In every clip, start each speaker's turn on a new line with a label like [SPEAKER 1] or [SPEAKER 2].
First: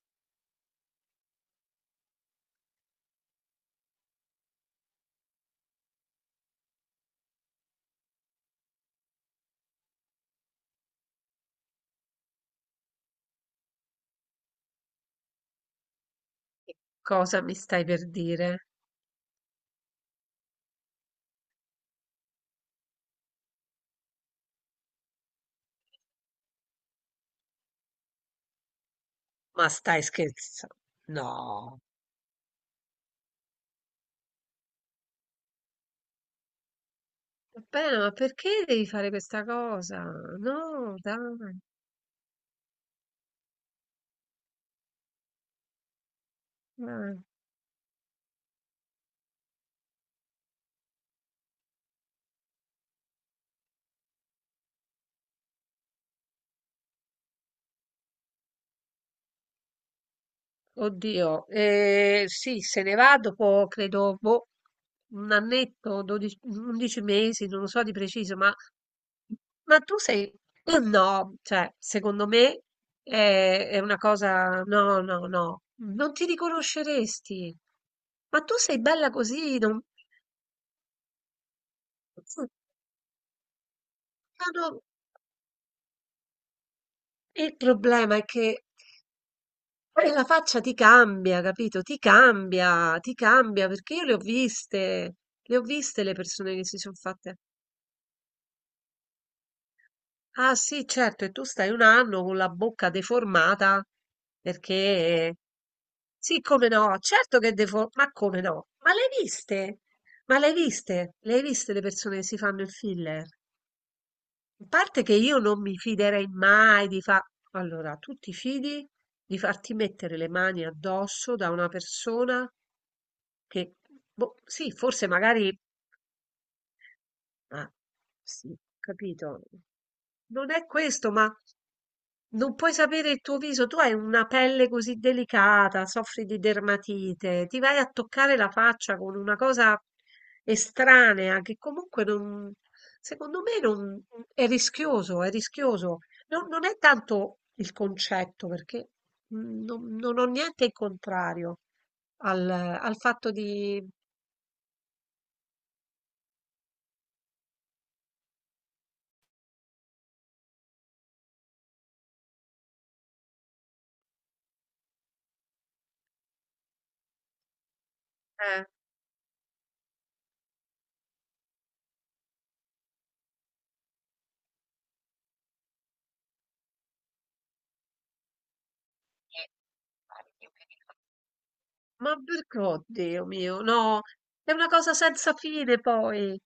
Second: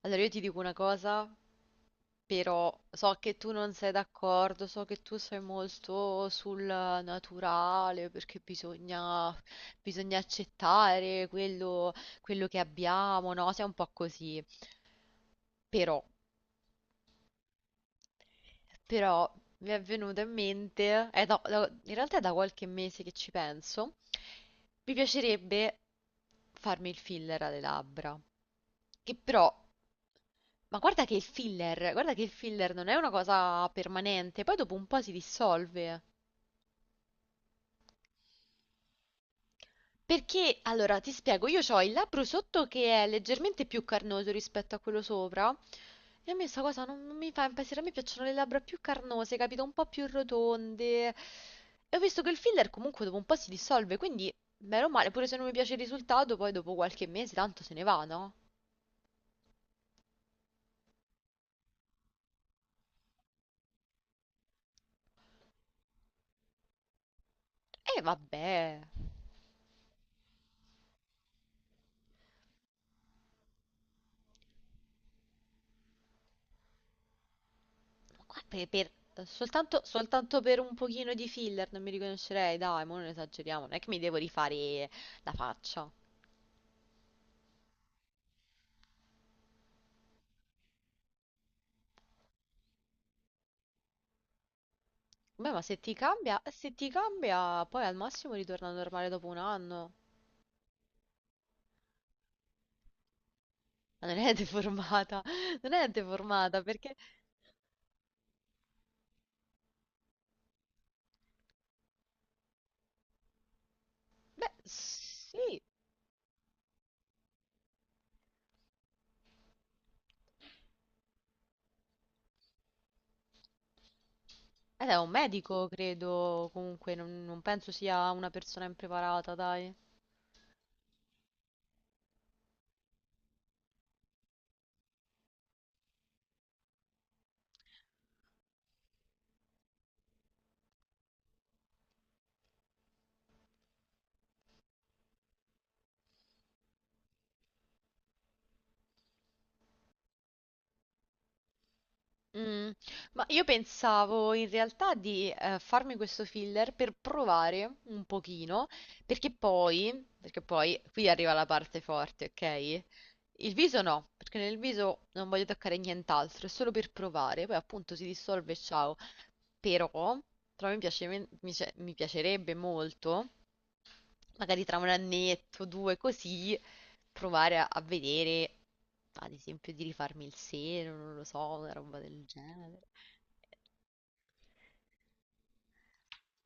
[SPEAKER 1] Allora, io ti dico una cosa, però so che tu non sei d'accordo, so che tu sei molto sul naturale, perché bisogna, bisogna accettare quello, quello che abbiamo, no? Sei un po' così. Però,
[SPEAKER 2] Cosa mi stai per dire?
[SPEAKER 1] però mi è venuto in mente, è in realtà è da qualche mese che ci penso, mi piacerebbe farmi il filler alle labbra, che però.
[SPEAKER 2] Ma stai scherza
[SPEAKER 1] Ma guarda che il
[SPEAKER 2] No.
[SPEAKER 1] filler, guarda che il filler non è una cosa permanente, poi dopo un po' si dissolve.
[SPEAKER 2] Vabbè, ma perché devi fare questa cosa?
[SPEAKER 1] Perché,
[SPEAKER 2] No,
[SPEAKER 1] allora, ti spiego,
[SPEAKER 2] dai,
[SPEAKER 1] io ho il labbro sotto che è leggermente più carnoso rispetto a quello sopra, e a me sta cosa non
[SPEAKER 2] dai.
[SPEAKER 1] mi fa impazzire, a me piacciono le labbra più carnose, capito? Un po' più rotonde. E ho visto che il filler comunque dopo un po' si dissolve, quindi, bene o male, pure se non mi piace il risultato, poi dopo qualche mese tanto se ne va, no?
[SPEAKER 2] Oddio, sì, se ne va dopo, credo, boh, un annetto, 12, 11 mesi, non lo so di
[SPEAKER 1] E
[SPEAKER 2] preciso,
[SPEAKER 1] vabbè.
[SPEAKER 2] ma tu sei... No, cioè, secondo me è una cosa... No, no, no, non ti riconosceresti. Ma
[SPEAKER 1] Qua
[SPEAKER 2] tu sei bella così,
[SPEAKER 1] soltanto,
[SPEAKER 2] non...
[SPEAKER 1] soltanto per un pochino di filler non mi
[SPEAKER 2] no,
[SPEAKER 1] riconoscerei, dai, ma non esageriamo, non è che mi devo
[SPEAKER 2] no,
[SPEAKER 1] rifare la faccia.
[SPEAKER 2] Il problema è che la faccia ti cambia, capito? Ti cambia, perché io le ho viste,
[SPEAKER 1] Beh,
[SPEAKER 2] le
[SPEAKER 1] ma
[SPEAKER 2] ho
[SPEAKER 1] se ti
[SPEAKER 2] viste le
[SPEAKER 1] cambia,
[SPEAKER 2] persone che
[SPEAKER 1] se
[SPEAKER 2] si
[SPEAKER 1] ti
[SPEAKER 2] sono fatte.
[SPEAKER 1] cambia, poi al massimo ritorna normale dopo un anno.
[SPEAKER 2] Ah sì, certo, e tu stai un anno con la bocca deformata,
[SPEAKER 1] Ma non è deformata,
[SPEAKER 2] perché...
[SPEAKER 1] non è
[SPEAKER 2] Sì,
[SPEAKER 1] deformata
[SPEAKER 2] come
[SPEAKER 1] perché,
[SPEAKER 2] no, certo che è ma come no? Ma le hai viste? Ma le hai viste? Le hai viste le persone che si fanno il filler?
[SPEAKER 1] beh,
[SPEAKER 2] In parte che io
[SPEAKER 1] sì,
[SPEAKER 2] non mi fiderei mai di fare... Allora, tu ti fidi di farti mettere le mani addosso da una persona che, boh, sì,
[SPEAKER 1] ed è
[SPEAKER 2] forse
[SPEAKER 1] un
[SPEAKER 2] magari
[SPEAKER 1] medico, credo, comunque, non penso
[SPEAKER 2] Ah,
[SPEAKER 1] sia una
[SPEAKER 2] sì,
[SPEAKER 1] persona impreparata,
[SPEAKER 2] capito.
[SPEAKER 1] dai.
[SPEAKER 2] Non è questo, ma non puoi sapere il tuo viso. Tu hai una pelle così delicata, soffri di dermatite, ti vai a toccare la faccia con una cosa estranea che comunque non, secondo me non, è rischioso, è rischioso. Non, non è tanto il concetto, perché non, non ho niente in contrario al,
[SPEAKER 1] Mm,
[SPEAKER 2] al
[SPEAKER 1] ma
[SPEAKER 2] fatto
[SPEAKER 1] io
[SPEAKER 2] di...
[SPEAKER 1] pensavo in realtà di farmi questo filler per provare un pochino, perché poi qui arriva la parte forte, ok? Il viso no, perché nel viso non voglio toccare nient'altro, è solo per provare, poi appunto si dissolve e
[SPEAKER 2] Eh.
[SPEAKER 1] ciao. Però, però mi piacerebbe molto magari tra un annetto, due, così, provare a vedere, ad esempio, di rifarmi il seno, non lo so, una roba
[SPEAKER 2] Ma
[SPEAKER 1] del
[SPEAKER 2] perché?
[SPEAKER 1] genere.
[SPEAKER 2] Oddio mio, no, è una cosa senza fine poi.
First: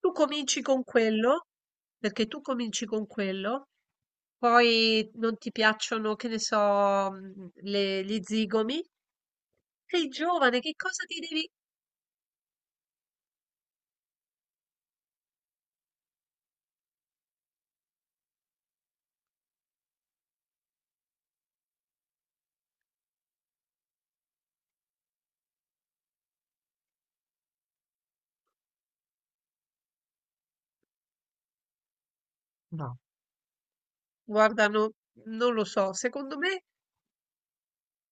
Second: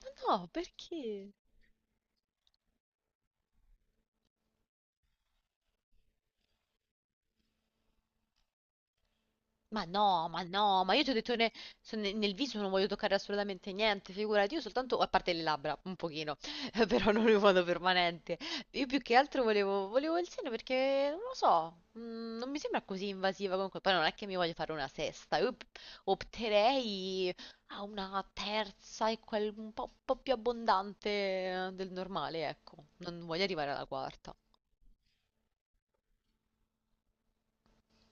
[SPEAKER 2] Tu
[SPEAKER 1] No,
[SPEAKER 2] cominci con
[SPEAKER 1] perché?
[SPEAKER 2] quello, perché tu cominci con quello, poi non ti piacciono, che ne so, gli zigomi.
[SPEAKER 1] Ma
[SPEAKER 2] Sei
[SPEAKER 1] no, ma
[SPEAKER 2] giovane, che
[SPEAKER 1] no, ma io
[SPEAKER 2] cosa
[SPEAKER 1] ti ho
[SPEAKER 2] ti
[SPEAKER 1] detto
[SPEAKER 2] devi...
[SPEAKER 1] ne- se ne- nel viso non voglio toccare assolutamente niente, figurati, io soltanto, a parte le labbra, un pochino, però non in modo permanente. Io più che altro volevo il seno perché, non lo so, non mi sembra così invasiva comunque, poi non è che mi voglio fare una sesta, opterei a una terza e quel un po' più abbondante del normale, ecco,
[SPEAKER 2] No,
[SPEAKER 1] non voglio arrivare alla quarta.
[SPEAKER 2] guarda, non lo so, secondo me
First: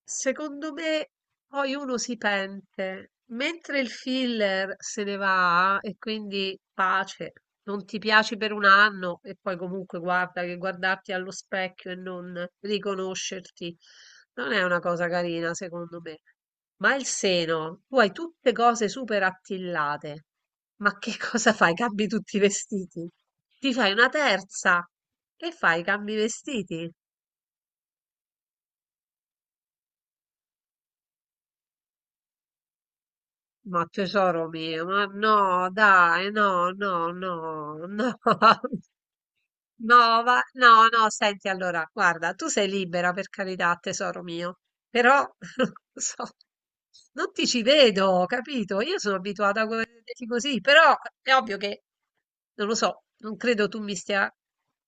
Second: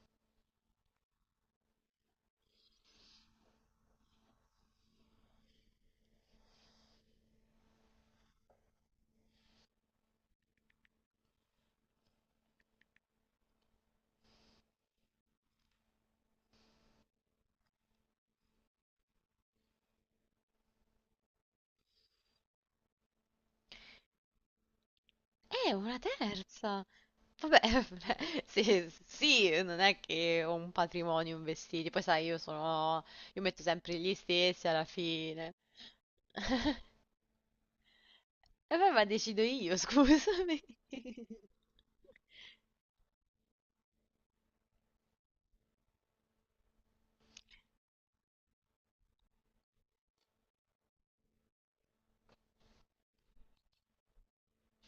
[SPEAKER 2] Secondo me poi uno si pente, mentre il filler se ne va e quindi pace, non ti piaci per un anno e poi comunque guarda che guardarti allo specchio e non riconoscerti non è una cosa carina secondo me. Ma il seno, tu hai tutte cose super attillate, ma che cosa fai? Cambi tutti i vestiti? Ti fai una terza e fai,
[SPEAKER 1] Una
[SPEAKER 2] cambi i
[SPEAKER 1] terza!
[SPEAKER 2] vestiti.
[SPEAKER 1] Vabbè, sì, sì, non è che ho un patrimonio in vestiti, poi sai, io metto
[SPEAKER 2] Ma
[SPEAKER 1] sempre gli
[SPEAKER 2] tesoro
[SPEAKER 1] stessi alla
[SPEAKER 2] mio, ma
[SPEAKER 1] fine.
[SPEAKER 2] no, dai, no, no, no, no,
[SPEAKER 1] E vabbè, ma decido io,
[SPEAKER 2] no,
[SPEAKER 1] scusami.
[SPEAKER 2] no, no, senti, allora, guarda, tu sei libera per carità, tesoro mio, però non so, non ti ci vedo, capito? Io sono abituata a vederti così, però è ovvio che, non lo so, non credo tu mi stia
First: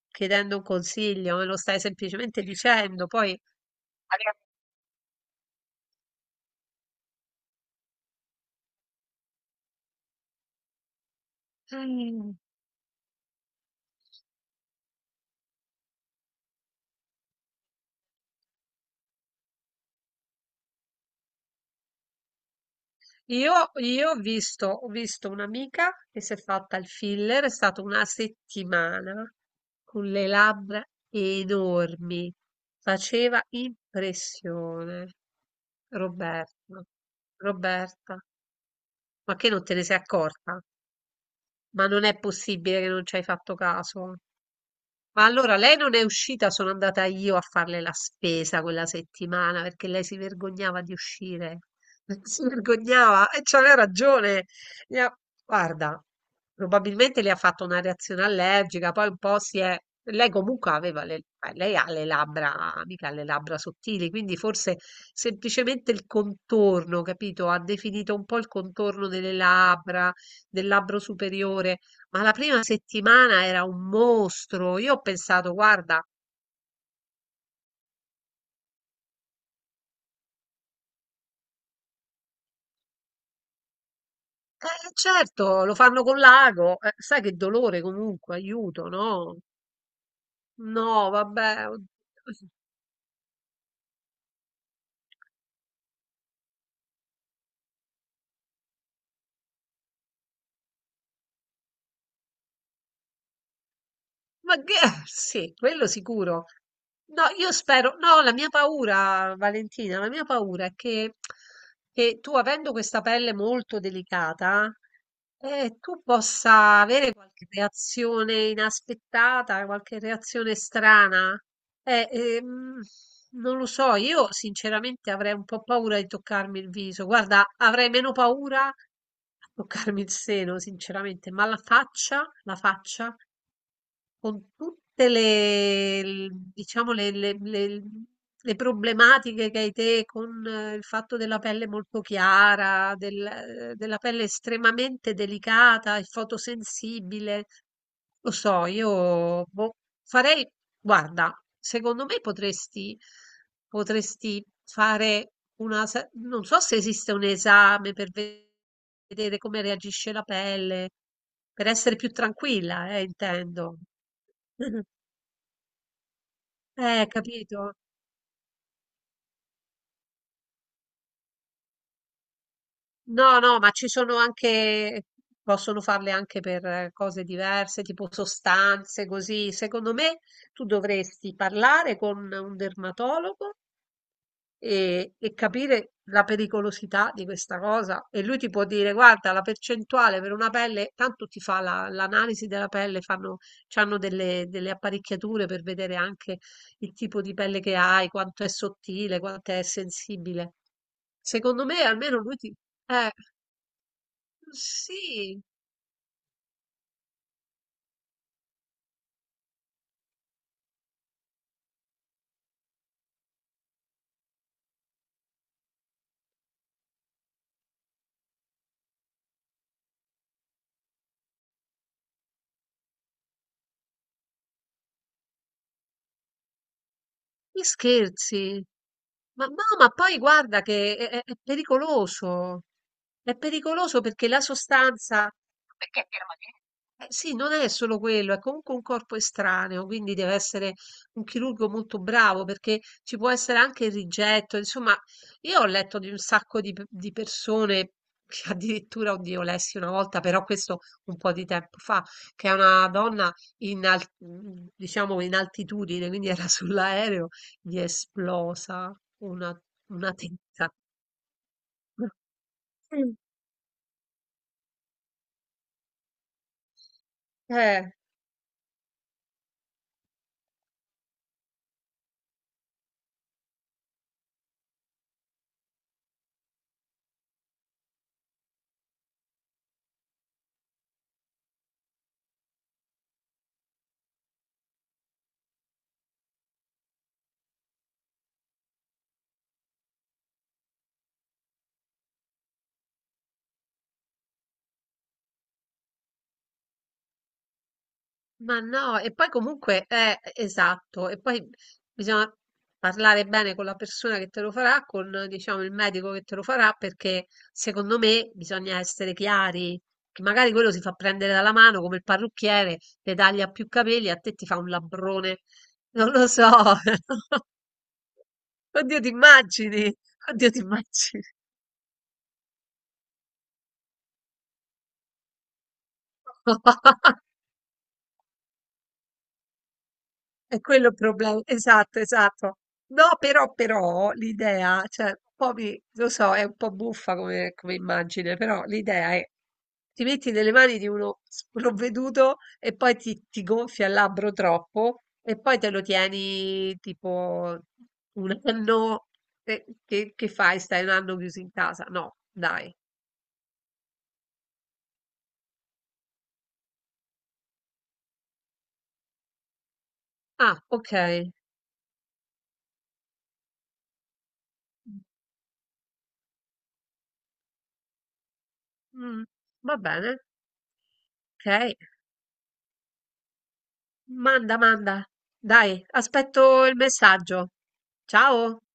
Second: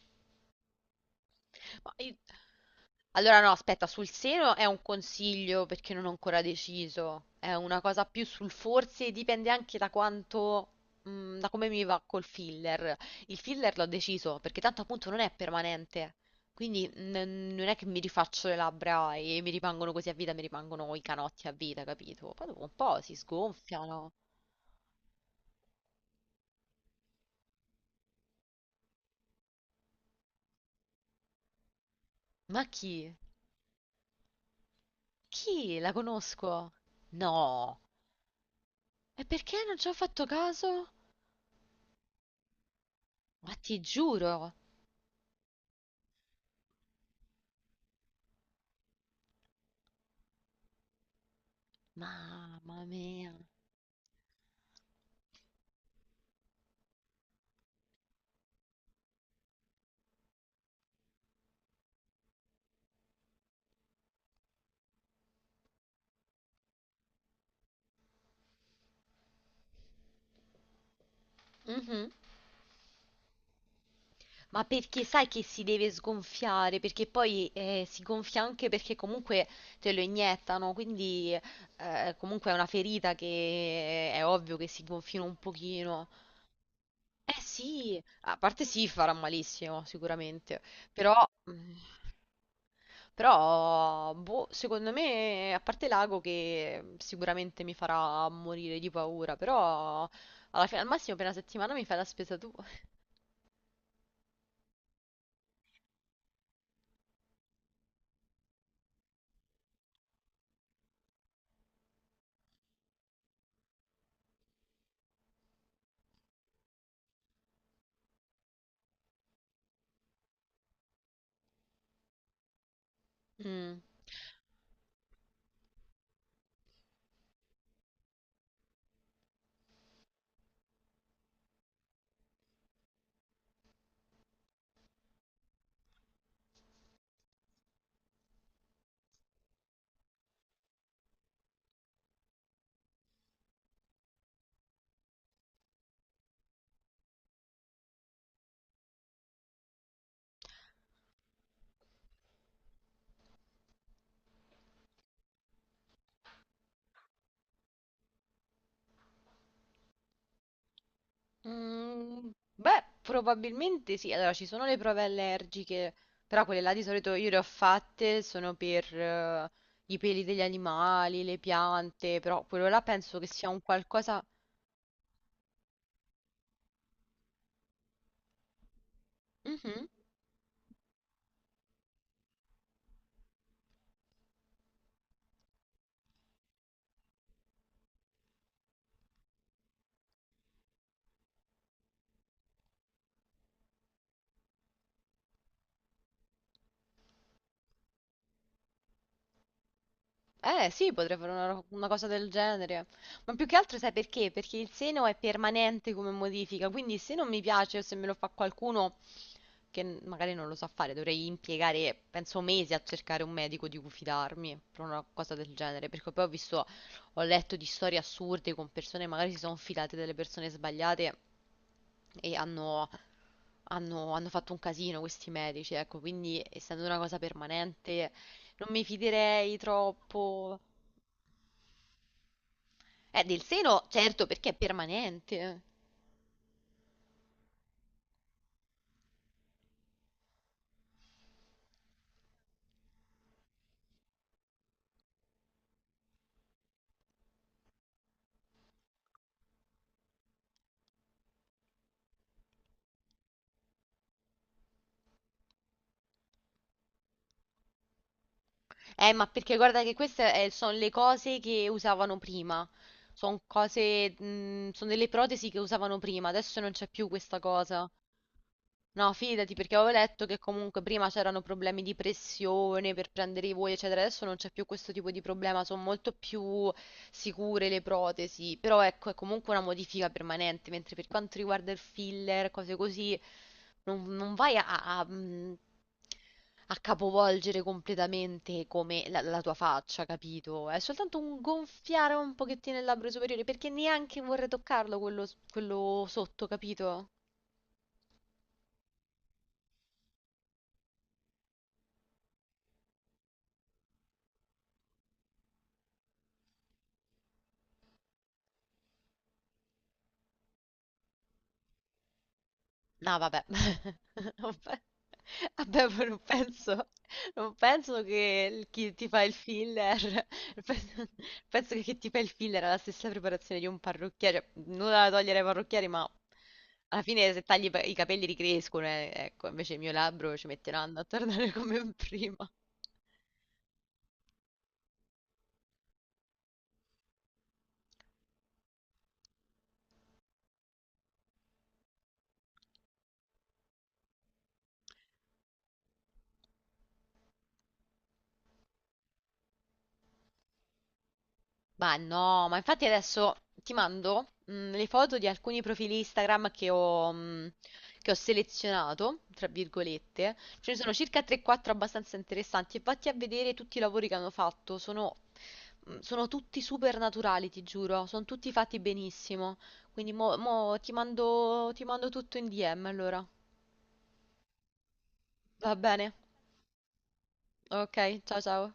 [SPEAKER 2] chiedendo un consiglio, me lo stai
[SPEAKER 1] Ma io-
[SPEAKER 2] semplicemente dicendo,
[SPEAKER 1] Allora
[SPEAKER 2] poi...
[SPEAKER 1] no, aspetta, sul seno è un consiglio perché non ho ancora deciso. È una cosa più sul forse, dipende anche da quanto, da come mi va col
[SPEAKER 2] Mm.
[SPEAKER 1] filler. Il filler l'ho deciso perché tanto appunto non è permanente. Quindi non è che mi rifaccio le labbra e mi rimangono così a vita, mi rimangono i canotti a vita, capito? Poi dopo un po' si
[SPEAKER 2] Io, io
[SPEAKER 1] sgonfiano.
[SPEAKER 2] ho visto un'amica che si è fatta il filler, è stata una settimana con le labbra enormi,
[SPEAKER 1] Ma chi?
[SPEAKER 2] faceva impressione.
[SPEAKER 1] Chi? La conosco?
[SPEAKER 2] Roberta,
[SPEAKER 1] No.
[SPEAKER 2] Roberta,
[SPEAKER 1] E
[SPEAKER 2] ma che
[SPEAKER 1] perché
[SPEAKER 2] non te
[SPEAKER 1] non
[SPEAKER 2] ne
[SPEAKER 1] ci ho
[SPEAKER 2] sei
[SPEAKER 1] fatto
[SPEAKER 2] accorta?
[SPEAKER 1] caso?
[SPEAKER 2] Ma non è possibile che non ci hai
[SPEAKER 1] Ma
[SPEAKER 2] fatto
[SPEAKER 1] ti
[SPEAKER 2] caso.
[SPEAKER 1] giuro.
[SPEAKER 2] Ma allora lei non è uscita, sono andata io a farle la spesa quella settimana perché lei si vergognava di uscire. Si
[SPEAKER 1] Mamma
[SPEAKER 2] vergognava
[SPEAKER 1] mia.
[SPEAKER 2] e c'aveva ragione. Le ha- Guarda, probabilmente le ha fatto una reazione allergica, poi un po' si è... Lei comunque aveva le... Lei ha le labbra, mica le labbra sottili, quindi forse semplicemente il contorno, capito? Ha definito un po' il contorno delle labbra, del labbro superiore.
[SPEAKER 1] Mhm.
[SPEAKER 2] Ma la prima settimana era un
[SPEAKER 1] Ma
[SPEAKER 2] mostro. Io ho
[SPEAKER 1] perché sai che
[SPEAKER 2] pensato,
[SPEAKER 1] si deve
[SPEAKER 2] guarda,
[SPEAKER 1] sgonfiare? Perché poi si gonfia anche perché comunque te lo iniettano, quindi comunque è una ferita che è ovvio che si gonfino un
[SPEAKER 2] certo, lo fanno
[SPEAKER 1] pochino.
[SPEAKER 2] con l'ago. Sai che
[SPEAKER 1] Eh
[SPEAKER 2] dolore
[SPEAKER 1] sì, a
[SPEAKER 2] comunque,
[SPEAKER 1] parte sì,
[SPEAKER 2] aiuto,
[SPEAKER 1] farà
[SPEAKER 2] no?
[SPEAKER 1] malissimo sicuramente,
[SPEAKER 2] No,
[SPEAKER 1] però,
[SPEAKER 2] vabbè.
[SPEAKER 1] mm,
[SPEAKER 2] Oddio.
[SPEAKER 1] però boh, secondo me, a parte l'ago che sicuramente mi farà morire di paura, però alla fine, al massimo per una settimana mi fai la spesa tu.
[SPEAKER 2] Ma che sì, quello sicuro. No, io spero, no, la mia paura, Valentina, la mia paura è che tu, avendo questa pelle molto delicata, tu possa avere qualche reazione inaspettata, qualche reazione strana. Eh, ehm, non lo
[SPEAKER 1] Mm.
[SPEAKER 2] so, io sinceramente avrei un po' paura di toccarmi il viso. Guarda, avrei meno paura a toccarmi il seno, sinceramente, ma la faccia con tutte diciamo, le problematiche che hai te con il fatto della pelle molto chiara, della pelle estremamente delicata e fotosensibile. Lo so, io boh, farei, guarda, secondo me potresti, potresti fare una, non so se esiste un esame per vedere vedere come reagisce la pelle, per essere più
[SPEAKER 1] Mm, beh,
[SPEAKER 2] tranquilla, intendo.
[SPEAKER 1] probabilmente sì. Allora, ci sono le prove allergiche, però quelle là di solito io le ho
[SPEAKER 2] Capito?
[SPEAKER 1] fatte, sono per i peli degli animali, le piante, però quello là penso che
[SPEAKER 2] No,
[SPEAKER 1] sia
[SPEAKER 2] no,
[SPEAKER 1] un
[SPEAKER 2] ma ci sono
[SPEAKER 1] qualcosa...
[SPEAKER 2] anche, possono farle anche per cose diverse, tipo sostanze, così.
[SPEAKER 1] Mhm.
[SPEAKER 2] Secondo me tu dovresti parlare con un dermatologo e capire la pericolosità di questa cosa. E lui ti può dire: guarda, la percentuale per una pelle, tanto ti fa l'analisi della pelle, fanno, c'hanno delle, delle apparecchiature per vedere anche il tipo di pelle che hai, quanto è sottile, quanto è sensibile.
[SPEAKER 1] Eh sì, potrei fare
[SPEAKER 2] Secondo me,
[SPEAKER 1] una cosa
[SPEAKER 2] almeno
[SPEAKER 1] del
[SPEAKER 2] lui ti...
[SPEAKER 1] genere.
[SPEAKER 2] Eh,
[SPEAKER 1] Ma più che altro sai perché? Perché il seno è
[SPEAKER 2] sì,
[SPEAKER 1] permanente come modifica, quindi se non mi piace o se me lo fa qualcuno, che magari non lo so fare, dovrei impiegare, penso, mesi a cercare un medico di cui fidarmi per una cosa del genere, perché poi ho visto, ho letto di storie assurde con persone, magari si sono filate delle persone sbagliate e hanno fatto un casino questi medici, ecco, quindi essendo una cosa
[SPEAKER 2] Mi
[SPEAKER 1] permanente
[SPEAKER 2] scherzi?
[SPEAKER 1] non mi
[SPEAKER 2] Ma no,
[SPEAKER 1] fiderei
[SPEAKER 2] ma poi
[SPEAKER 1] troppo.
[SPEAKER 2] guarda che è, è pericoloso. È
[SPEAKER 1] Del seno,
[SPEAKER 2] pericoloso
[SPEAKER 1] certo,
[SPEAKER 2] perché la
[SPEAKER 1] perché è
[SPEAKER 2] sostanza,
[SPEAKER 1] permanente.
[SPEAKER 2] Perché è permanente? Eh, sì, non è solo quello, è comunque un corpo estraneo, quindi deve essere un chirurgo molto bravo perché ci può essere anche il rigetto. Insomma, io ho letto di un sacco di, di persone che addirittura, oddio, lessi una volta, però questo un po' di tempo fa, che è una donna in, diciamo, in altitudine, quindi era sull'aereo gli è esplosa
[SPEAKER 1] Ma perché guarda che
[SPEAKER 2] una
[SPEAKER 1] queste sono
[SPEAKER 2] testa.
[SPEAKER 1] le cose che usavano prima.
[SPEAKER 2] Mm.
[SPEAKER 1] Sono cose, sono delle protesi che usavano prima, adesso non c'è più questa cosa.
[SPEAKER 2] Eh,
[SPEAKER 1] No, fidati perché avevo letto che comunque prima c'erano problemi di pressione per prendere i voli, eccetera. Adesso non c'è più questo tipo di problema, sono molto più sicure le protesi. Però ecco, è comunque una modifica permanente, mentre per quanto riguarda il filler, cose così, non vai a, a capovolgere completamente come la tua faccia, capito? È soltanto un gonfiare un pochettino il labbro superiore, perché neanche vorrei toccarlo quello, quello sotto, capito?
[SPEAKER 2] ma no, e poi comunque è esatto, e poi bisogna parlare bene con la persona che te lo farà, con diciamo il medico che te lo farà, perché secondo me bisogna essere chiari, che magari quello si fa prendere dalla mano come il parrucchiere, le
[SPEAKER 1] No, vabbè.
[SPEAKER 2] taglia più capelli, a te ti
[SPEAKER 1] Non
[SPEAKER 2] fa un
[SPEAKER 1] pe-
[SPEAKER 2] labbrone,
[SPEAKER 1] Vabbè, ma
[SPEAKER 2] non
[SPEAKER 1] non
[SPEAKER 2] lo so,
[SPEAKER 1] penso, chi
[SPEAKER 2] oddio
[SPEAKER 1] ti
[SPEAKER 2] ti
[SPEAKER 1] fa il
[SPEAKER 2] immagini,
[SPEAKER 1] filler,
[SPEAKER 2] oddio ti
[SPEAKER 1] penso,
[SPEAKER 2] immagini.
[SPEAKER 1] penso che chi ti fa il filler ha la stessa preparazione di un parrucchiere, cioè, nulla da togliere ai parrucchieri, ma alla fine se tagli i capelli ricrescono, ecco, invece il mio labbro ci
[SPEAKER 2] È
[SPEAKER 1] mette un
[SPEAKER 2] quello il
[SPEAKER 1] anno a
[SPEAKER 2] problema,
[SPEAKER 1] tornare come
[SPEAKER 2] esatto,
[SPEAKER 1] prima.
[SPEAKER 2] esatto. No, però, però l'idea, cioè, un po' lo so, è un po' buffa come, come immagine, però l'idea è ti metti nelle mani di uno sprovveduto e poi ti gonfia il labbro troppo e poi te lo tieni tipo un anno. E che fai? Stai un anno chiuso in casa?
[SPEAKER 1] Ma
[SPEAKER 2] No,
[SPEAKER 1] no, ma
[SPEAKER 2] dai.
[SPEAKER 1] infatti adesso ti mando le foto di alcuni profili Instagram che ho, che ho selezionato, tra virgolette.
[SPEAKER 2] Ah,
[SPEAKER 1] Ce ne sono
[SPEAKER 2] ok.
[SPEAKER 1] circa 3-4 abbastanza interessanti e vatti a vedere tutti i lavori che hanno fatto. Sono, sono tutti super naturali, ti giuro. Sono tutti fatti
[SPEAKER 2] Mm,
[SPEAKER 1] benissimo.
[SPEAKER 2] va
[SPEAKER 1] Quindi
[SPEAKER 2] bene,
[SPEAKER 1] mo
[SPEAKER 2] ok.
[SPEAKER 1] ti mando tutto in DM allora.
[SPEAKER 2] Manda, manda.
[SPEAKER 1] Va
[SPEAKER 2] Dai,
[SPEAKER 1] bene?
[SPEAKER 2] aspetto il messaggio.
[SPEAKER 1] Ok, ciao
[SPEAKER 2] Ciao!
[SPEAKER 1] ciao.